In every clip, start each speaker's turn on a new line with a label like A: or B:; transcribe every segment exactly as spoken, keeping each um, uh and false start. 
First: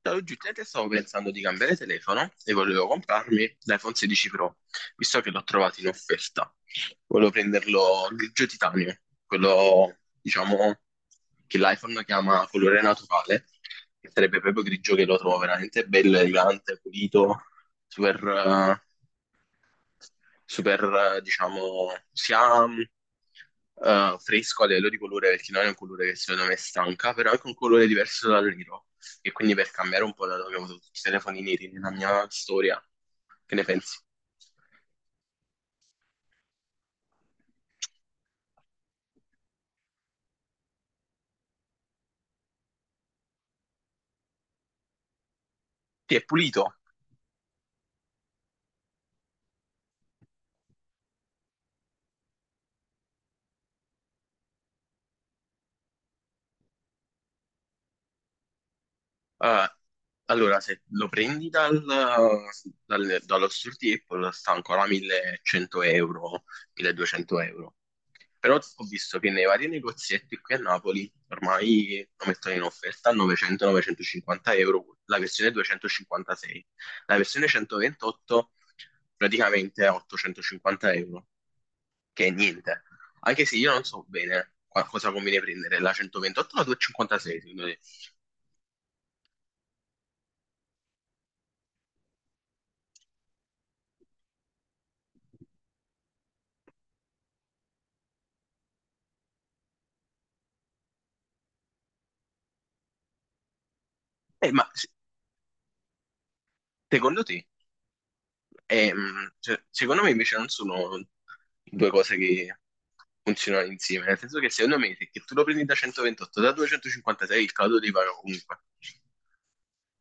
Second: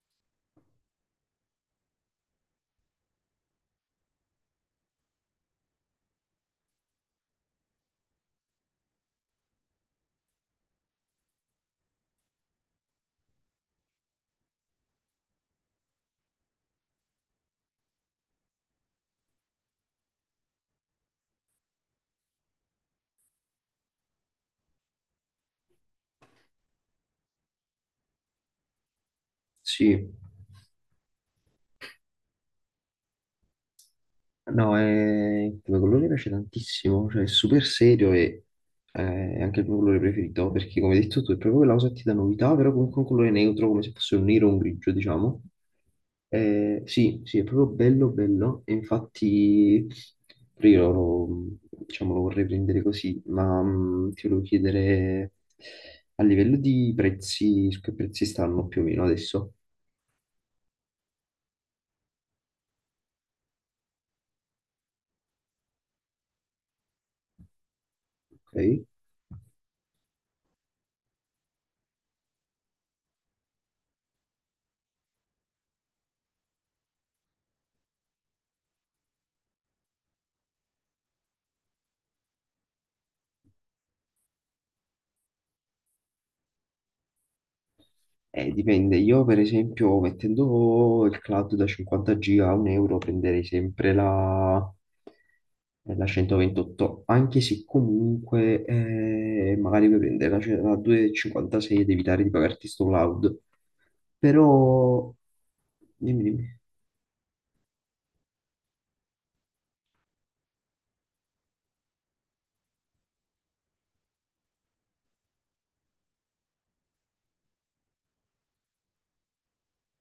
A: Da oggettivamente stavo pensando di cambiare telefono e volevo comprarmi l'iPhone sedici Pro, visto che l'ho trovato in offerta. Volevo prenderlo grigio titanio, quello, diciamo, che l'iPhone chiama colore naturale, che sarebbe proprio grigio che lo trovo veramente bello, elegante, pulito, super, eh, super, eh, diciamo, sia mh, eh, fresco a livello di colore, perché non è un colore che secondo me stanca, però è anche un colore diverso dal nero. E quindi per
B: Sì,
A: cambiare un po' dato che ho avuto tutti i telefoni neri nella mia storia, che ne pensi?
B: no, è come colore mi piace tantissimo, cioè è super serio e eh, è anche il mio colore preferito, perché come hai detto tu è proprio quella cosa che ti dà novità, però comunque un colore neutro, come se fosse un nero o un grigio, diciamo.
A: Sì, è pulito.
B: Eh, sì, sì, è proprio bello, bello, e infatti pure io lo, diciamo, lo vorrei prendere così, ma mh, ti volevo chiedere a livello di prezzi, su che prezzi stanno più o meno adesso,
A: Eh, allora, se lo prendi dal, dal- dallo store di Apple, sta ancora millecento euro, milleduecento euro.
B: ok?
A: Però ho visto che nei vari negozietti qui a Napoli ormai lo mettono in offerta a novecento-novecentocinquanta euro, la versione duecentocinquantasei. La versione centoventotto praticamente a ottocentocinquanta euro, che è niente. Anche se io non so bene qua- cosa conviene prendere, la centoventotto o la duecentocinquantasei secondo te?
B: Eh, dipende, io per esempio mettendo il cloud da cinquanta giga a un euro prenderei sempre la, eh, la centoventotto, anche se comunque eh, magari puoi prendere la, ce- la duecentocinquantasei ed evitare di pagarti sto cloud,
A: Eh, ma se-
B: però dimmi, dimmi.
A: secondo te. E, mh, se- secondo me invece non sono due cose che funzionano insieme, nel senso che secondo me se che tu lo prendi da centoventotto, da duecentocinquantasei il caldo ti paga comunque.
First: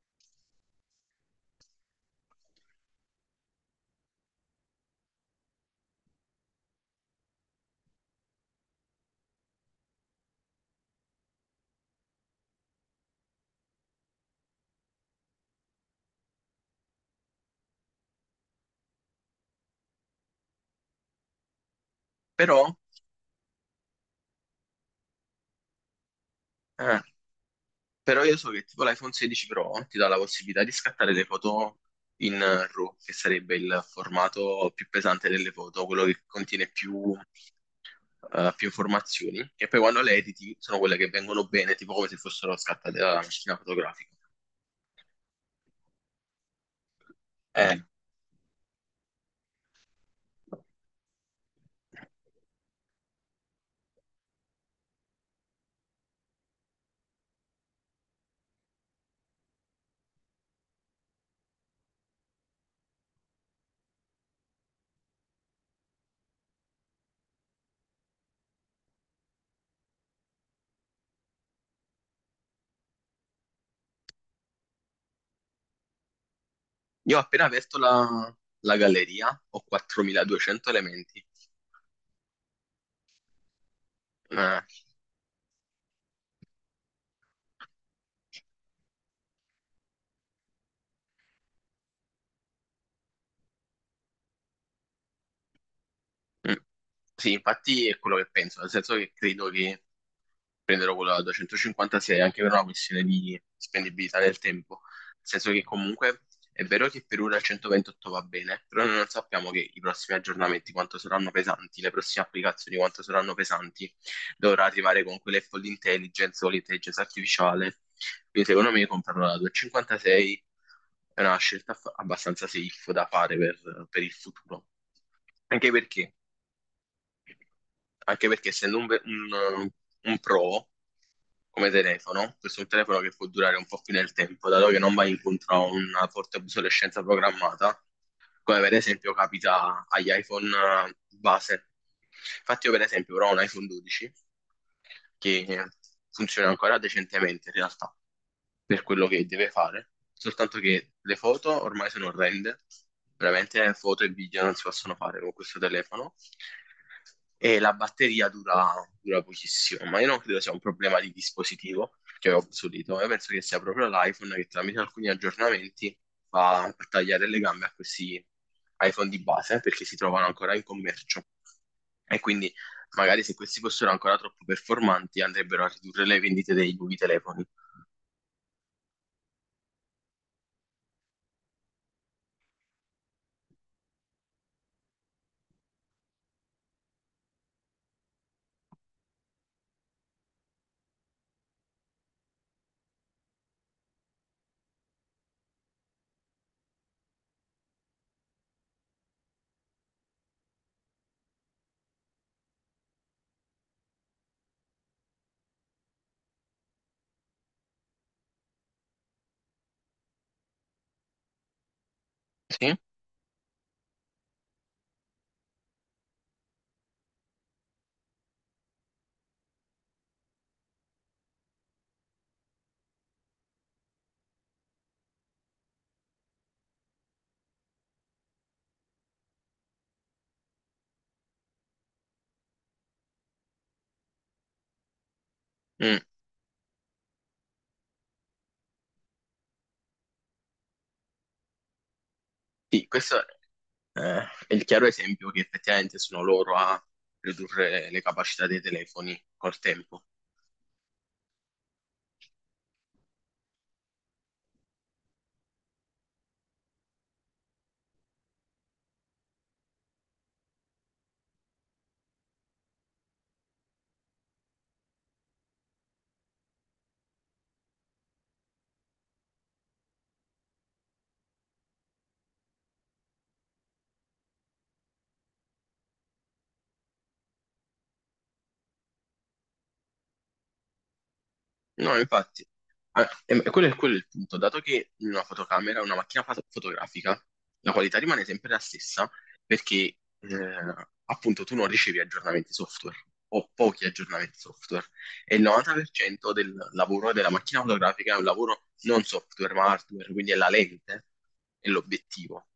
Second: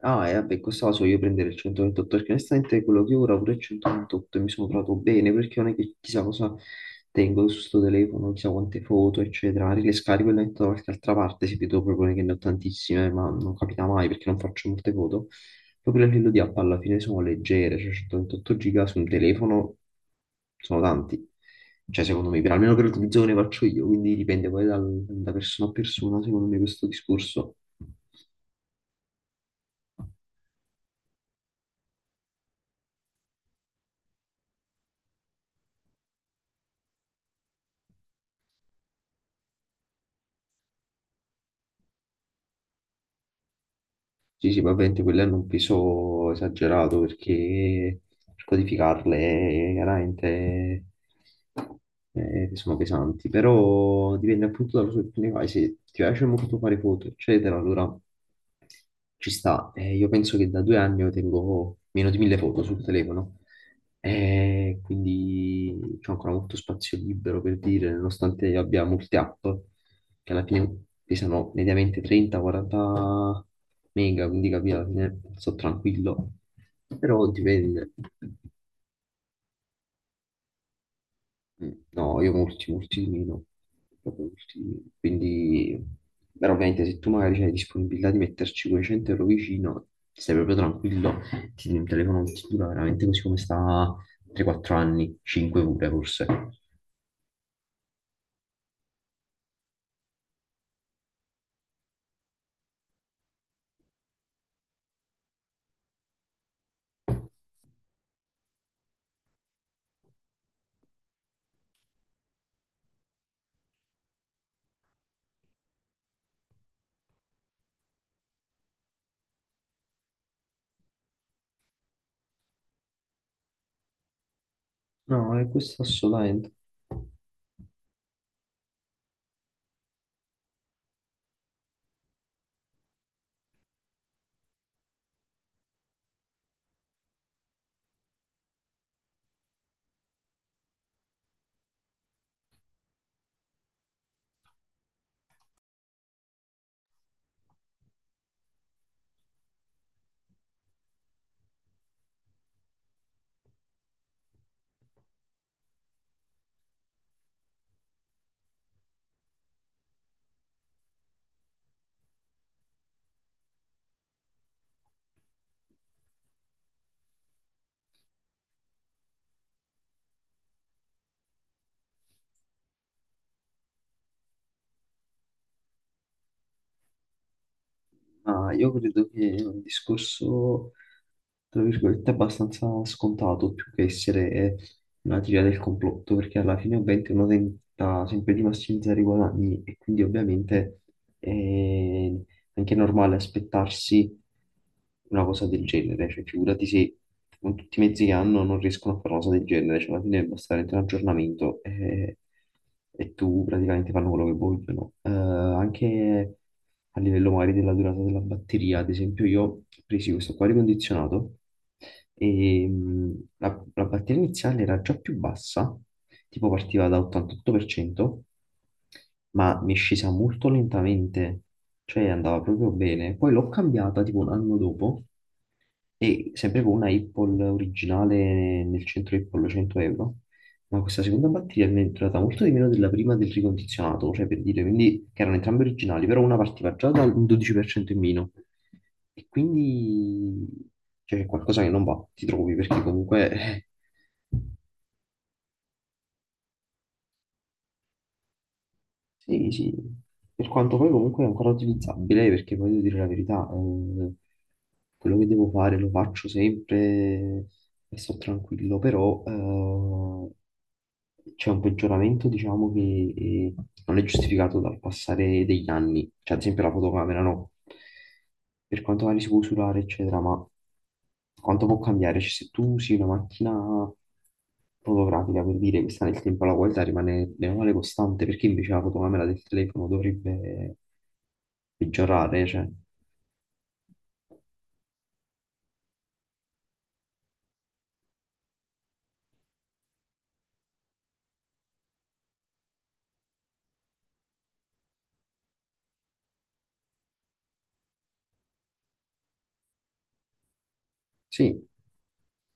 B: Ah, e vabbè, questa la so io prendere il centoventotto perché onestamente quello che ho ora pure il centoventotto e mi sono trovato bene perché non è che chissà cosa tengo su sto telefono, chissà quante foto, eccetera. Le scarico e le metto da qualche altra parte, se vedo proprio che ne ho tantissime, ma non capita mai perché non faccio molte foto. Proprio a livello di app alla fine sono leggere, cioè centoventotto giga su un telefono sono tanti. Cioè, secondo me, per,
A: Però,
B: almeno per l'utilizzo che ne faccio io, quindi dipende poi dal- da persona a persona, secondo me, questo
A: eh,
B: discorso.
A: però io so che tipo l'iPhone sedici Pro ti dà la possibilità di scattare le foto in eh, RAW, che sarebbe il formato più pesante delle foto, quello che contiene più, eh, più informazioni, e poi quando le editi sono quelle che vengono bene, tipo come se fossero scattate dalla macchina fotografica.
B: Sì, sì, ma ovviamente quello hanno un peso esagerato
A: Ah. Eh,
B: perché per codificarle eh, chiaramente eh, sono pesanti, però dipende appunto dalla cosa che tu ne fai, se ti piace molto fare foto, eccetera, allora ci sta. Eh, io penso che da due anni io tengo meno di mille foto sul telefono, Eh, quindi c'ho ancora molto spazio libero per dire, nonostante io abbia molte app che alla fine pesano mediamente trenta quaranta mega, quindi capito, alla fine sto tranquillo.
A: Io ho
B: Però
A: appena aperto
B: dipende.
A: la, la galleria, ho quattromiladuecento elementi.
B: Mm, no, io molti, molti di meno. Proprio molti
A: Eh,
B: di meno. Quindi, però ovviamente se tu magari hai disponibilità di metterci quei cento euro vicino, stai proprio tranquillo, ti il telefono ti dura veramente così come sta tre o quattro anni, cinque pure forse.
A: mm, sì, infatti è quello che penso, nel senso che credo che prenderò quello da duecentocinquantasei anche per una questione di spendibilità nel tempo. Nel senso che comunque è vero che per ora il centoventotto va bene, però noi non sappiamo che i prossimi aggiornamenti quanto saranno pesanti, le prossime applicazioni quanto saranno pesanti. Dovrà arrivare con quelle full intelligence o l'intelligenza artificiale. Quindi secondo me comprarlo da duecentocinquantasei è una scelta fa- abbastanza safe da fare per, per il futuro.
B: No, è
A: Anche
B: questo
A: perché,
B: assolutamente.
A: anche perché essendo un, ve- un, un pro come telefono, questo è un telefono che può durare un po' più nel tempo, dato che non va incontro a una forte obsolescenza programmata, come per esempio capita agli iPhone eh, base. Infatti io per esempio ora ho un iPhone dodici che funziona ancora decentemente in realtà, per quello che deve fare, soltanto che le foto ormai sono orrende, veramente foto e video non si possono fare con questo telefono e la batteria dura, dura pochissimo, ma io non credo sia un problema di dispositivo che è obsoleto, io penso che sia proprio l'iPhone che tramite alcuni aggiornamenti va a tagliare le gambe a questi iPhone di base perché si trovano ancora in commercio e quindi magari se questi fossero ancora troppo performanti andrebbero a ridurre le vendite dei nuovi telefoni.
B: Ma io credo che è un discorso, tra virgolette, abbastanza scontato, più che essere una teoria del complotto, perché alla fine ovviamente uno tenta sempre di massimizzare i guadagni e quindi ovviamente è anche normale aspettarsi una cosa del genere, cioè figurati se con tutti i mezzi che hanno non riescono a fare una cosa del genere, cioè alla fine basta veramente un aggiornamento e, e tu praticamente fanno quello che vogliono. Eh, anche a livello magari della durata della batteria. Ad esempio, io ho preso questo qua ricondizionato e
A: Sì?
B: mh, la, la batteria iniziale era già più bassa, tipo partiva da ottantotto per cento, ma mi è scesa molto lentamente, cioè andava proprio bene. Poi l'ho cambiata tipo un anno dopo e sempre con una Apple originale nel centro Apple cento euro, ma questa seconda batteria mi è durata molto di meno della prima del ricondizionato, cioè per dire, quindi che erano entrambe
A: Mm.
B: originali, però una partiva già dal dodici per cento in meno. E quindi cioè, c'è qualcosa che non va, ti trovi, perché
A: Sì, questo
B: comunque
A: eh, è il chiaro esempio che effettivamente sono loro a ridurre le capacità dei telefoni
B: Sì,
A: col
B: sì,
A: tempo.
B: per quanto poi comunque è ancora utilizzabile, perché poi devo dire la verità, eh, quello che devo fare lo faccio sempre e sto tranquillo, però eh, c'è un peggioramento, diciamo, che eh, non è giustificato dal passare degli anni, cioè ad esempio la fotocamera no per quanto magari si può usurare, eccetera, ma quanto può cambiare? Cioè, se tu usi una macchina fotografica per dire che sta nel tempo, la qualità rimane bene o male costante, perché invece la fotocamera del telefono dovrebbe
A: No, infatti.
B: peggiorare? Cioè,
A: Ah, e- e quello è, quello è il punto, dato che una fotocamera, una macchina foto- fotografica, la qualità rimane sempre la stessa perché eh, appunto tu non ricevi aggiornamenti software o pochi aggiornamenti software e il novanta per cento del lavoro della macchina fotografica è un lavoro non software ma hardware, quindi è la lente
B: sì,
A: e l'obiettivo.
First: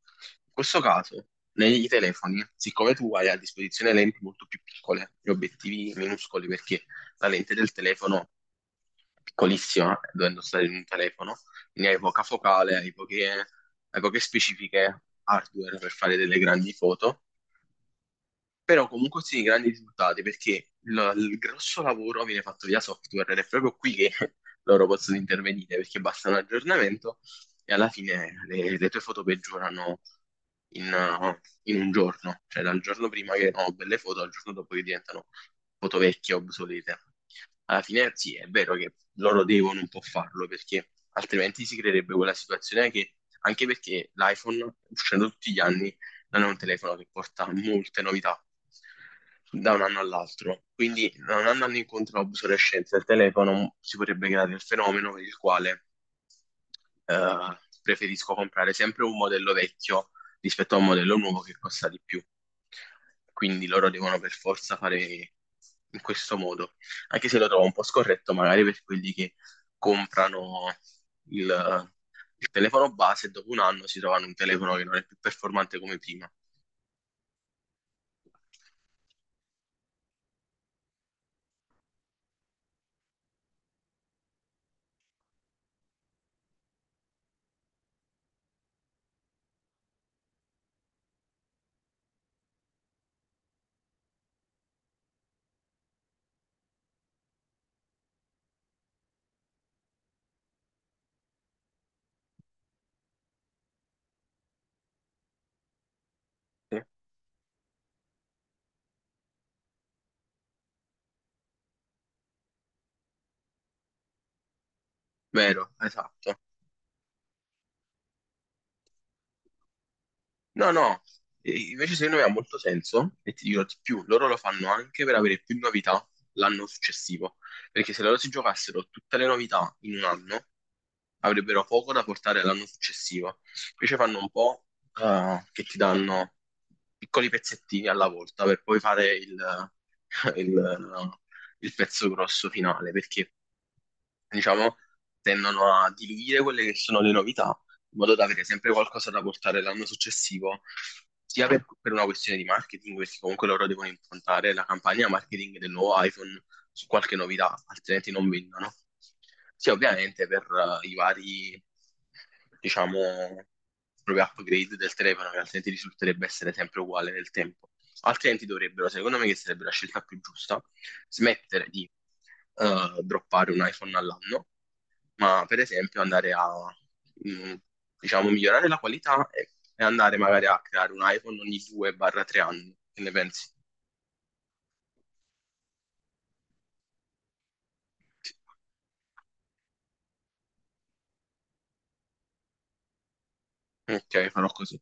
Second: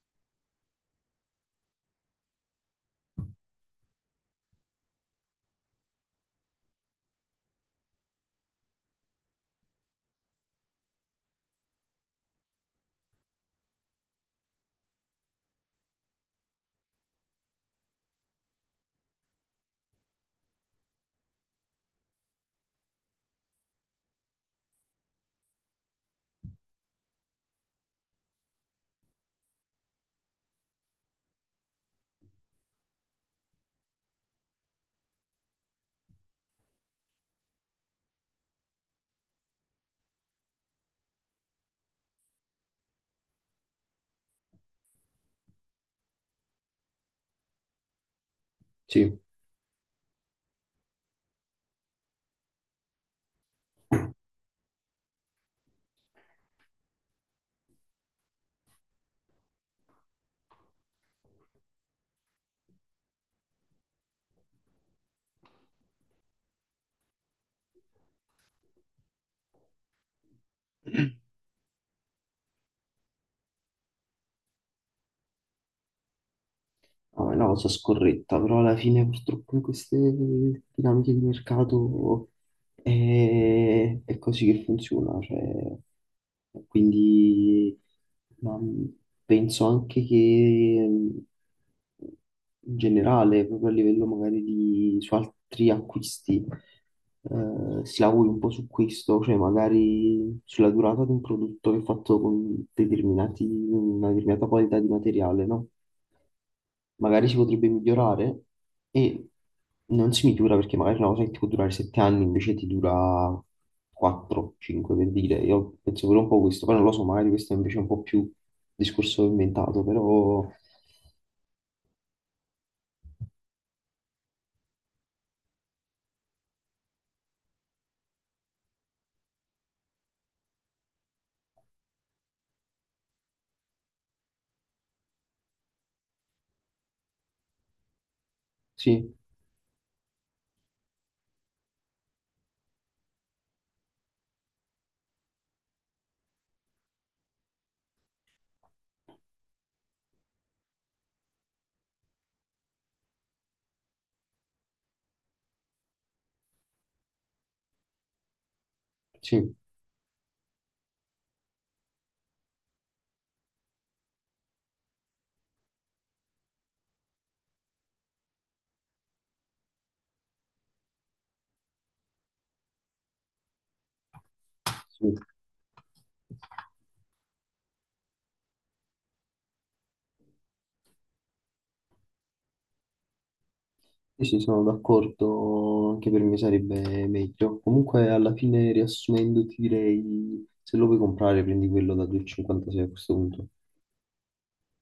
A: In questo caso, nei telefoni, siccome tu hai a disposizione lenti molto più piccole e obiettivi minuscoli perché la lente del telefono piccolissima, dovendo stare in un telefono, quindi hai poca focale, hai poche, hai poche specifiche hardware per fare delle grandi foto però comunque sì, grandi risultati perché il, il grosso lavoro viene fatto via software ed è proprio qui che loro possono intervenire perché basta un aggiornamento e alla fine le, le tue foto peggiorano in, uh, in un giorno, cioè dal giorno prima che erano belle foto al giorno dopo che diventano foto vecchie, obsolete. Alla fine sì, è vero che loro devono un po' farlo perché altrimenti si creerebbe quella situazione che anche perché l'iPhone uscendo tutti gli anni non è un telefono che porta molte novità
B: sì,
A: da un anno all'altro. Quindi, non andando incontro all'obsolescenza del telefono, si potrebbe creare il fenomeno per il quale eh, preferisco comprare sempre un modello vecchio rispetto a un modello nuovo che costa di più. Quindi loro devono per forza fare in questo modo, anche se lo trovo un po' scorretto, magari per quelli che comprano il il telefono base e dopo un anno si trovano un telefono che non è più performante come prima.
B: no, è una cosa scorretta, però alla fine purtroppo in queste dinamiche di mercato è, è così che funziona, cioè, quindi ma, mh, penso anche che mh, in generale, proprio a livello magari di su altri acquisti, eh, si lavori un po' su questo, cioè magari sulla durata di un prodotto che è fatto con determinati, una determinata qualità di materiale, no?
A: Sì.
B: Magari si potrebbe migliorare e non si migliora perché magari una cosa che ti può durare sette anni invece ti dura quattro, cinque per dire.
A: Vero,
B: Io penso pure un
A: esatto.
B: po' questo, poi non lo so, magari questo è invece un po' più discorso inventato, però
A: No, no, e invece secondo me ha molto senso e ti dirò di più, loro lo fanno anche per avere più novità l'anno successivo, perché se loro si giocassero tutte le novità in un anno, avrebbero poco da portare l'anno successivo. Invece fanno un po' eh, che ti danno piccoli pezzettini alla volta per poi fare
B: sì,
A: il, il- il pezzo grosso finale, perché diciamo, tendono a diluire quelle che sono le novità, in modo da avere sempre qualcosa da portare l'anno successivo, sia per, per una questione di marketing, perché comunque loro devono improntare la campagna marketing del nuovo iPhone su qualche novità, altrimenti non vendono.
B: sì,
A: Sia ovviamente per eh, i vari, diciamo, proprio upgrade del telefono, che altrimenti risulterebbe essere sempre uguale nel tempo. Altrimenti dovrebbero, secondo me, che sarebbe la scelta più giusta, smettere di eh, droppare un iPhone all'anno,
B: sì,
A: ma per esempio andare a, mh, diciamo, migliorare la qualità e, e andare magari a creare un iPhone ogni due tre anni. Che ne pensi?
B: sì, sì, sono d'accordo, anche per me sarebbe meglio. Comunque alla fine riassumendo ti direi, se lo vuoi comprare prendi quello da due cinquantasei a questo punto.
A: Ok, farò così.